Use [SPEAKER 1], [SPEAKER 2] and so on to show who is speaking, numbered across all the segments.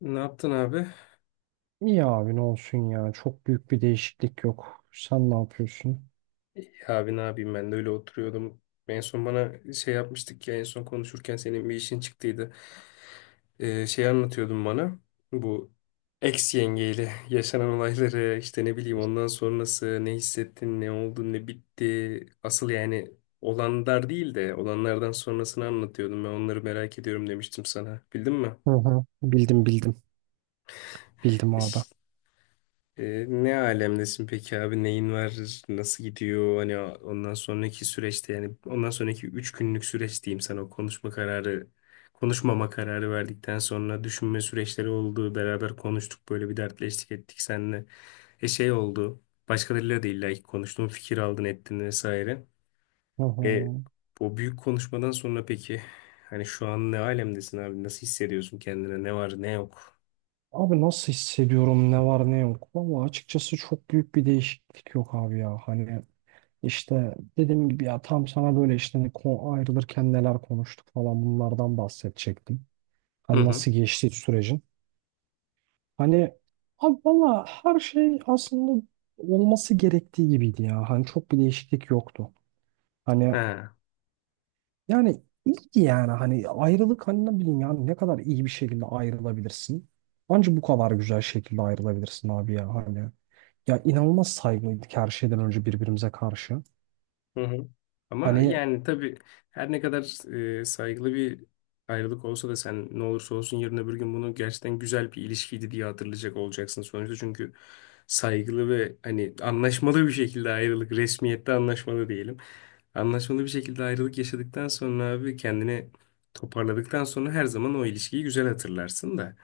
[SPEAKER 1] Ne yaptın abi?
[SPEAKER 2] İyi abi, ne olsun ya. Çok büyük bir değişiklik yok. Sen ne yapıyorsun?
[SPEAKER 1] İyi abi, ne yapayım, ben de öyle oturuyordum. En son bana şey yapmıştık ya, en son konuşurken senin bir işin çıktıydı. Şey anlatıyordun bana. Bu ex yengeyle yaşanan olayları, işte ne bileyim, ondan sonrası ne hissettin, ne oldu, ne bitti. Asıl yani olanlar değil de olanlardan sonrasını anlatıyordum. Ben onları merak ediyorum demiştim sana. Bildin mi?
[SPEAKER 2] Hı hı. Bildim bildim. Bildim abi.
[SPEAKER 1] Ne alemdesin peki abi? Neyin var? Nasıl gidiyor? Hani ondan sonraki süreçte, yani ondan sonraki 3 günlük süreç diyeyim sana, o konuşma kararı konuşmama kararı verdikten sonra düşünme süreçleri oldu. Beraber konuştuk, böyle bir dertleştik ettik seninle. Şey oldu. Başkalarıyla da illa ki konuştun, fikir aldın ettin vesaire.
[SPEAKER 2] Hı hı.
[SPEAKER 1] E O büyük konuşmadan sonra peki hani şu an ne alemdesin abi? Nasıl hissediyorsun kendine? Ne var ne yok?
[SPEAKER 2] Abi, nasıl hissediyorum ne var ne yok. Valla açıkçası çok büyük bir değişiklik yok abi ya. Hani işte dediğim gibi ya, tam sana böyle işte hani ayrılırken neler konuştuk falan, bunlardan bahsedecektim.
[SPEAKER 1] Hı
[SPEAKER 2] Hani
[SPEAKER 1] hı.
[SPEAKER 2] nasıl geçti sürecin. Hani abi valla her şey aslında olması gerektiği gibiydi ya. Hani çok bir değişiklik yoktu. Hani
[SPEAKER 1] Ha.
[SPEAKER 2] yani iyiydi yani, hani ayrılık, hani ne bileyim yani, ne kadar iyi bir şekilde ayrılabilirsin. Anca bu kadar güzel şekilde ayrılabilirsin abi ya hani. Ya inanılmaz saygılıydık her şeyden önce birbirimize karşı.
[SPEAKER 1] Hı hı. Ama
[SPEAKER 2] Hani
[SPEAKER 1] yani tabii, her ne kadar saygılı bir ayrılık olsa da sen ne olursa olsun yarın öbür gün bunu gerçekten güzel bir ilişkiydi diye hatırlayacak olacaksın sonuçta. Çünkü saygılı ve hani anlaşmalı bir şekilde ayrılık, resmiyette anlaşmalı diyelim. Anlaşmalı bir şekilde ayrılık yaşadıktan sonra abi, kendini toparladıktan sonra her zaman o ilişkiyi güzel hatırlarsın da.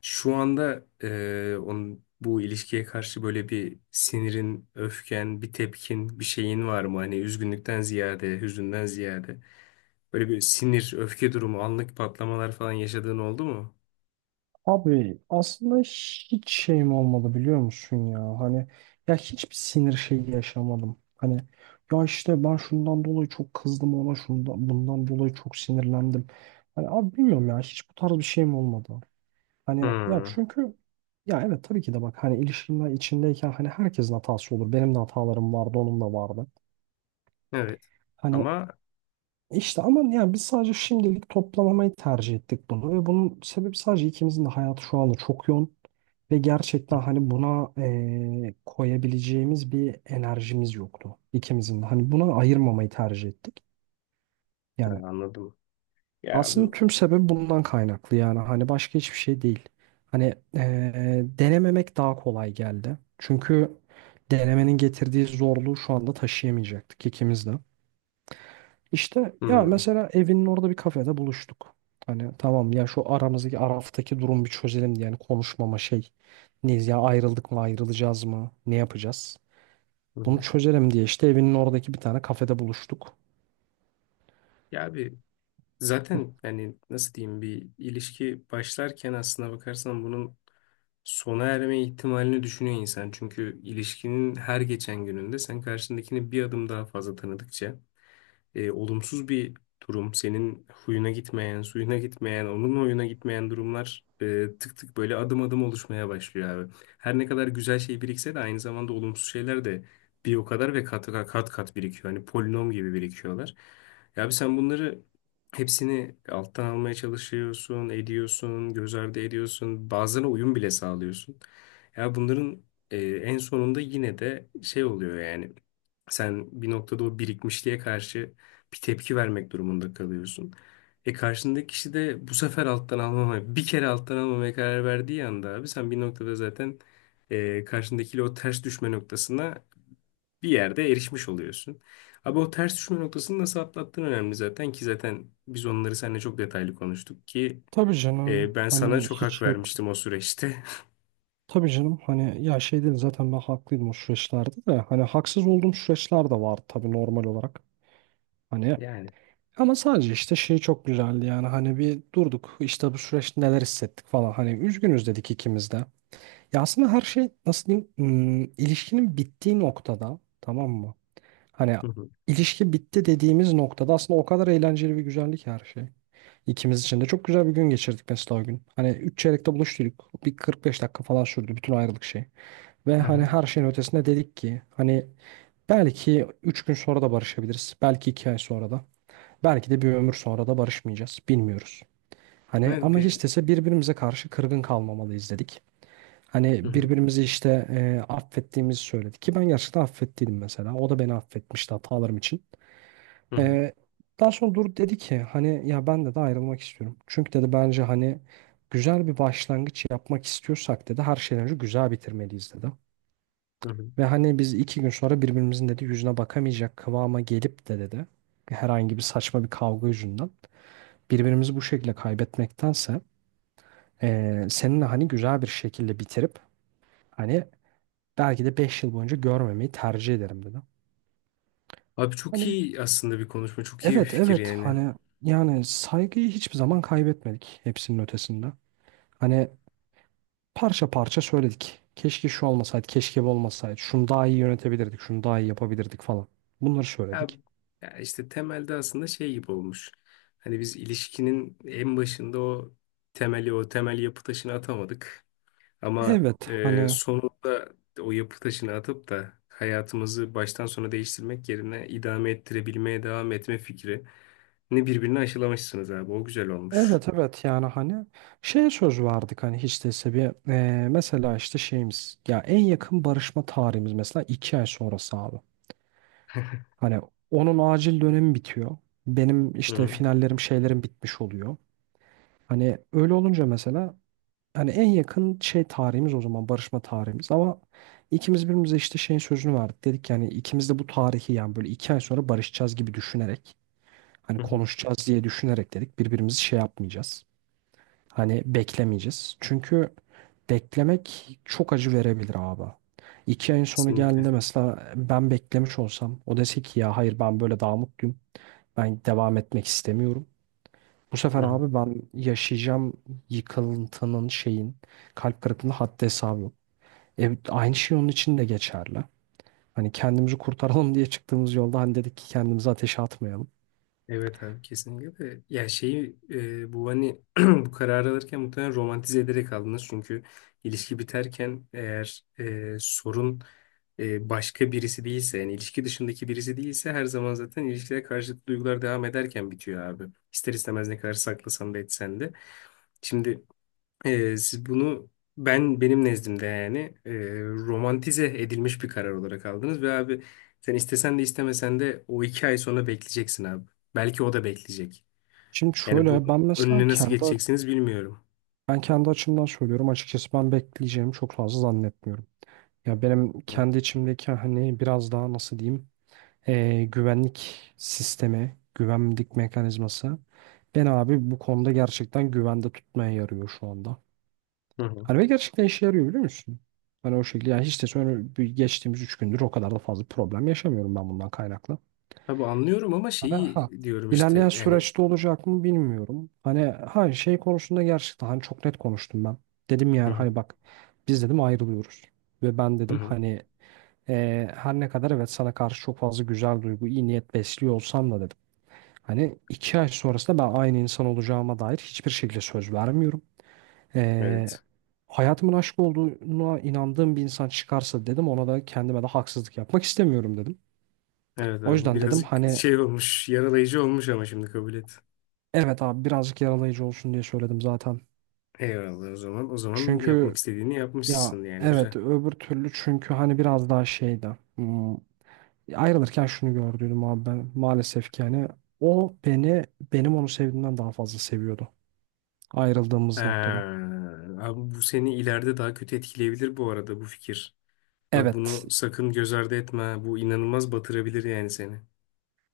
[SPEAKER 1] Şu anda onun, bu ilişkiye karşı böyle bir sinirin, öfken, bir tepkin, bir şeyin var mı? Hani üzgünlükten ziyade, hüzünden ziyade. Böyle bir sinir, öfke durumu, anlık patlamalar falan yaşadığın oldu mu?
[SPEAKER 2] abi, aslında hiç şeyim olmadı biliyor musun ya hani, ya hiçbir sinir şeyi yaşamadım. Hani ya işte, ben şundan dolayı çok kızdım ona, şundan bundan dolayı çok sinirlendim. Hani abi bilmiyorum ya, hiç bu tarz bir şeyim olmadı. Hani ya
[SPEAKER 1] Hmm,
[SPEAKER 2] çünkü ya evet, tabii ki de, bak hani, ilişkiler içindeyken hani herkesin hatası olur. Benim de hatalarım vardı, onun da vardı.
[SPEAKER 1] evet.
[SPEAKER 2] Hani
[SPEAKER 1] Ama
[SPEAKER 2] işte, ama yani biz sadece şimdilik toplamamayı tercih ettik bunu ve bunun sebebi sadece ikimizin de hayatı şu anda çok yoğun ve gerçekten hani buna koyabileceğimiz bir enerjimiz yoktu ikimizin de. Hani buna ayırmamayı tercih ettik.
[SPEAKER 1] Ha,
[SPEAKER 2] Yani
[SPEAKER 1] anladım. Ya
[SPEAKER 2] aslında
[SPEAKER 1] bu
[SPEAKER 2] tüm sebep bundan kaynaklı yani, hani başka hiçbir şey değil. Hani denememek daha kolay geldi. Çünkü denemenin getirdiği zorluğu şu anda taşıyamayacaktık ikimiz de. İşte ya,
[SPEAKER 1] Hmm,
[SPEAKER 2] mesela evinin orada bir kafede buluştuk. Hani tamam ya, şu aramızdaki araftaki durum bir çözelim diye yani, konuşmama şey, neyiz ya, ayrıldık mı, ayrılacağız mı, ne yapacağız? Bunu
[SPEAKER 1] hı.
[SPEAKER 2] çözelim diye işte evinin oradaki bir tane kafede buluştuk.
[SPEAKER 1] Ya bir zaten, yani nasıl diyeyim, bir ilişki başlarken aslına bakarsan bunun sona erme ihtimalini düşünüyor insan. Çünkü ilişkinin her geçen gününde sen karşındakini bir adım daha fazla tanıdıkça olumsuz bir durum, senin huyuna gitmeyen, suyuna gitmeyen, onun huyuna gitmeyen durumlar tık tık, böyle adım adım oluşmaya başlıyor abi. Her ne kadar güzel şey birikse de aynı zamanda olumsuz şeyler de bir o kadar ve kat kat kat birikiyor. Hani polinom gibi birikiyorlar. Ya abi, sen bunları hepsini alttan almaya çalışıyorsun, ediyorsun, göz ardı ediyorsun. Bazılarına uyum bile sağlıyorsun. Ya bunların en sonunda yine de şey oluyor yani. Sen bir noktada o birikmişliğe karşı bir tepki vermek durumunda kalıyorsun. E karşındaki kişi de bu sefer alttan almamaya, bir kere alttan almamaya karar verdiği anda abi, sen bir noktada zaten karşındakiyle o ters düşme noktasına bir yerde erişmiş oluyorsun. Abi, o ters düşme noktasını nasıl atlattığın önemli zaten, ki zaten biz onları seninle çok detaylı konuştuk ki
[SPEAKER 2] Tabii canım,
[SPEAKER 1] ben sana
[SPEAKER 2] hani
[SPEAKER 1] çok hak
[SPEAKER 2] hiç şey yok.
[SPEAKER 1] vermiştim o süreçte.
[SPEAKER 2] Tabii canım, hani ya şey değil, zaten ben haklıydım o süreçlerde de, hani haksız olduğum süreçler de vardı, tabii normal olarak. Hani
[SPEAKER 1] Yani.
[SPEAKER 2] ama sadece işte şey çok güzeldi yani, hani bir durduk işte, bu süreçte neler hissettik falan, hani üzgünüz dedik ikimiz de. Ya aslında her şey nasıl diyeyim, ilişkinin bittiği noktada, tamam mı? Hani
[SPEAKER 1] Hı hı.
[SPEAKER 2] ilişki bitti dediğimiz noktada aslında o kadar eğlenceli ve güzellik her şey. İkimiz için de çok güzel bir gün geçirdik mesela o gün. Hani üç çeyrekte buluştuk. Bir 45 dakika falan sürdü bütün ayrılık şeyi. Ve hani
[SPEAKER 1] Aha.
[SPEAKER 2] her şeyin ötesinde dedik ki hani belki 3 gün sonra da barışabiliriz. Belki 2 ay sonra da. Belki de bir ömür sonra da barışmayacağız. Bilmiyoruz. Hani
[SPEAKER 1] Ben
[SPEAKER 2] ama
[SPEAKER 1] bir...
[SPEAKER 2] hiç dese birbirimize karşı kırgın kalmamalıyız dedik.
[SPEAKER 1] Hı
[SPEAKER 2] Hani
[SPEAKER 1] hı.
[SPEAKER 2] birbirimizi işte affettiğimizi söyledik ki ben gerçekten affettiydim mesela. O da beni affetmişti hatalarım için.
[SPEAKER 1] Hı hı.
[SPEAKER 2] E, Daha sonra dur dedi ki, hani ya ben de de ayrılmak istiyorum. Çünkü dedi, bence hani güzel bir başlangıç yapmak istiyorsak dedi, her şeyden önce güzel bitirmeliyiz dedi.
[SPEAKER 1] Hı hı.
[SPEAKER 2] Ve hani biz 2 gün sonra birbirimizin dedi yüzüne bakamayacak kıvama gelip de dedi, herhangi bir saçma bir kavga yüzünden birbirimizi bu şekilde kaybetmektense seninle hani güzel bir şekilde bitirip hani belki de 5 yıl boyunca görmemeyi tercih ederim dedi.
[SPEAKER 1] Abi çok
[SPEAKER 2] Hani
[SPEAKER 1] iyi aslında bir konuşma, çok iyi bir
[SPEAKER 2] evet
[SPEAKER 1] fikir
[SPEAKER 2] evet,
[SPEAKER 1] yani.
[SPEAKER 2] hani yani saygıyı hiçbir zaman kaybetmedik hepsinin ötesinde. Hani parça parça söyledik. Keşke şu olmasaydı, keşke bu olmasaydı. Şunu daha iyi yönetebilirdik, şunu daha iyi yapabilirdik falan. Bunları
[SPEAKER 1] Ya,
[SPEAKER 2] söyledik.
[SPEAKER 1] ya, işte temelde aslında şey gibi olmuş. Hani biz ilişkinin en başında o temeli, o temel yapı taşını atamadık. Ama
[SPEAKER 2] Evet hani,
[SPEAKER 1] sonunda o yapı taşını atıp da hayatımızı baştan sona değiştirmek yerine idame ettirebilmeye devam etme fikrini birbirine aşılamışsınız abi. O güzel olmuş.
[SPEAKER 2] evet evet yani, hani şey söz verdik hani, hiç değilse bir, mesela işte şeyimiz ya, en yakın barışma tarihimiz mesela 2 ay sonrası abi. Hani onun acil dönemi bitiyor. Benim
[SPEAKER 1] Hı
[SPEAKER 2] işte
[SPEAKER 1] hı.
[SPEAKER 2] finallerim şeylerim bitmiş oluyor. Hani öyle olunca mesela, hani en yakın şey tarihimiz o zaman, barışma tarihimiz ama ikimiz birbirimize işte şeyin sözünü verdik. Dedik yani, ikimiz de bu tarihi yani böyle 2 ay sonra barışacağız gibi düşünerek, hani
[SPEAKER 1] Hı hı.
[SPEAKER 2] konuşacağız diye düşünerek dedik, birbirimizi şey yapmayacağız. Hani beklemeyeceğiz. Çünkü beklemek çok acı verebilir abi. 2 ayın sonu
[SPEAKER 1] Kesinlikle.
[SPEAKER 2] geldiğinde mesela ben beklemiş olsam, o dese ki ya hayır ben böyle daha mutluyum. Ben devam etmek istemiyorum. Bu
[SPEAKER 1] Hı
[SPEAKER 2] sefer
[SPEAKER 1] hı.
[SPEAKER 2] abi ben yaşayacağım yıkıntının, şeyin, kalp kırıklığının haddi hesabı yok. Aynı şey onun için de geçerli. Hani kendimizi kurtaralım diye çıktığımız yolda hani dedik ki kendimizi ateşe atmayalım.
[SPEAKER 1] Evet abi, kesinlikle de. Ya şeyi, bu hani bu kararı alırken muhtemelen romantize ederek aldınız, çünkü ilişki biterken eğer sorun başka birisi değilse, yani ilişki dışındaki birisi değilse, her zaman zaten ilişkiler karşıtı duygular devam ederken bitiyor abi. İster istemez, ne kadar saklasan da etsen de. Şimdi siz bunu, benim nezdimde yani e, romantize edilmiş bir karar olarak aldınız ve abi, sen istesen de istemesen de o 2 ay sonra bekleyeceksin abi. Belki o da bekleyecek.
[SPEAKER 2] Şimdi
[SPEAKER 1] Yani bu,
[SPEAKER 2] şöyle ben mesela
[SPEAKER 1] önüne nasıl
[SPEAKER 2] kendi,
[SPEAKER 1] geçeceksiniz bilmiyorum.
[SPEAKER 2] ben kendi açımdan söylüyorum, açıkçası ben bekleyeceğimi çok fazla zannetmiyorum. Ya benim
[SPEAKER 1] Hı
[SPEAKER 2] kendi içimdeki hani biraz daha nasıl diyeyim, güvenlik sistemi, güvenlik mekanizması beni abi bu konuda gerçekten güvende tutmaya yarıyor şu anda.
[SPEAKER 1] hı. Hı.
[SPEAKER 2] Hani ve gerçekten işe yarıyor biliyor musun? Hani o şekilde yani, hiç de sonra, bir geçtiğimiz 3 gündür o kadar da fazla problem yaşamıyorum ben bundan kaynaklı.
[SPEAKER 1] Abi anlıyorum, ama
[SPEAKER 2] Hani
[SPEAKER 1] şeyi
[SPEAKER 2] ha,
[SPEAKER 1] diyorum
[SPEAKER 2] ilerleyen
[SPEAKER 1] işte yani.
[SPEAKER 2] süreçte olacak mı bilmiyorum. Hani ha şey konusunda gerçekten hani çok net konuştum ben. Dedim
[SPEAKER 1] Hı
[SPEAKER 2] yani,
[SPEAKER 1] hı.
[SPEAKER 2] hani bak biz dedim ayrılıyoruz. Ve ben
[SPEAKER 1] Hı
[SPEAKER 2] dedim
[SPEAKER 1] hı.
[SPEAKER 2] hani, her ne kadar evet sana karşı çok fazla güzel duygu, iyi niyet besliyor olsam da dedim. Hani 2 ay sonrasında ben aynı insan olacağıma dair hiçbir şekilde söz vermiyorum. Ee,
[SPEAKER 1] Evet.
[SPEAKER 2] Hayatımın aşk olduğuna inandığım bir insan çıkarsa dedim, ona da kendime de haksızlık yapmak istemiyorum dedim.
[SPEAKER 1] Evet
[SPEAKER 2] O
[SPEAKER 1] abi, bu
[SPEAKER 2] yüzden dedim
[SPEAKER 1] birazcık
[SPEAKER 2] hani,
[SPEAKER 1] şey olmuş, yaralayıcı olmuş, ama şimdi kabul et.
[SPEAKER 2] evet abi birazcık yaralayıcı olsun diye söyledim zaten.
[SPEAKER 1] Eyvallah o zaman. O zaman yapmak
[SPEAKER 2] Çünkü
[SPEAKER 1] istediğini
[SPEAKER 2] ya
[SPEAKER 1] yapmışsın yani, güzel.
[SPEAKER 2] evet, öbür türlü çünkü hani biraz daha şeydi. Ayrılırken şunu gördüydüm abi, ben maalesef ki yani, o beni, benim onu sevdiğimden daha fazla seviyordu ayrıldığımız noktada.
[SPEAKER 1] Ee, Abi, bu seni ileride daha kötü etkileyebilir bu arada, bu fikir. Bak,
[SPEAKER 2] Evet.
[SPEAKER 1] bunu sakın göz ardı etme. Bu inanılmaz batırabilir yani seni.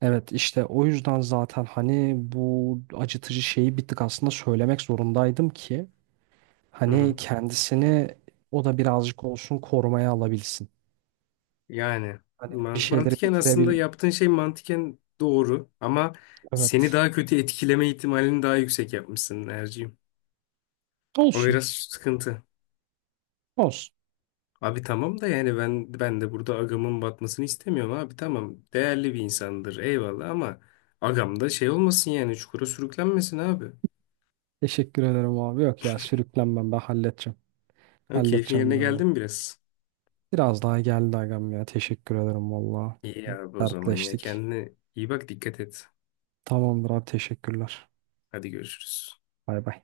[SPEAKER 2] Evet işte o yüzden zaten hani bu acıtıcı şeyi bir tık aslında söylemek zorundaydım ki
[SPEAKER 1] Hı
[SPEAKER 2] hani
[SPEAKER 1] hı.
[SPEAKER 2] kendisini, o da birazcık olsun korumaya alabilsin.
[SPEAKER 1] Yani
[SPEAKER 2] Hani bir şeyleri
[SPEAKER 1] mantıken aslında
[SPEAKER 2] bitirebil.
[SPEAKER 1] yaptığın şey mantıken doğru, ama seni
[SPEAKER 2] Evet.
[SPEAKER 1] daha kötü etkileme ihtimalini daha yüksek yapmışsın Erciğim. O
[SPEAKER 2] Olsun.
[SPEAKER 1] biraz sıkıntı.
[SPEAKER 2] Olsun.
[SPEAKER 1] Abi tamam da, yani ben de burada agamın batmasını istemiyorum abi, tamam. Değerli bir insandır, eyvallah, ama agam da şey olmasın, yani çukura sürüklenmesin abi.
[SPEAKER 2] Teşekkür ederim abi. Yok ya, sürüklenmem, ben halledeceğim.
[SPEAKER 1] Ama keyfin
[SPEAKER 2] Halledeceğim
[SPEAKER 1] yerine
[SPEAKER 2] ben
[SPEAKER 1] geldi
[SPEAKER 2] onu.
[SPEAKER 1] mi biraz?
[SPEAKER 2] Biraz daha geldi agam ya. Teşekkür ederim valla.
[SPEAKER 1] İyi abi o zaman ya.
[SPEAKER 2] Dertleştik.
[SPEAKER 1] Kendine iyi bak, dikkat et.
[SPEAKER 2] Tamamdır abi, teşekkürler.
[SPEAKER 1] Hadi görüşürüz.
[SPEAKER 2] Bay bay.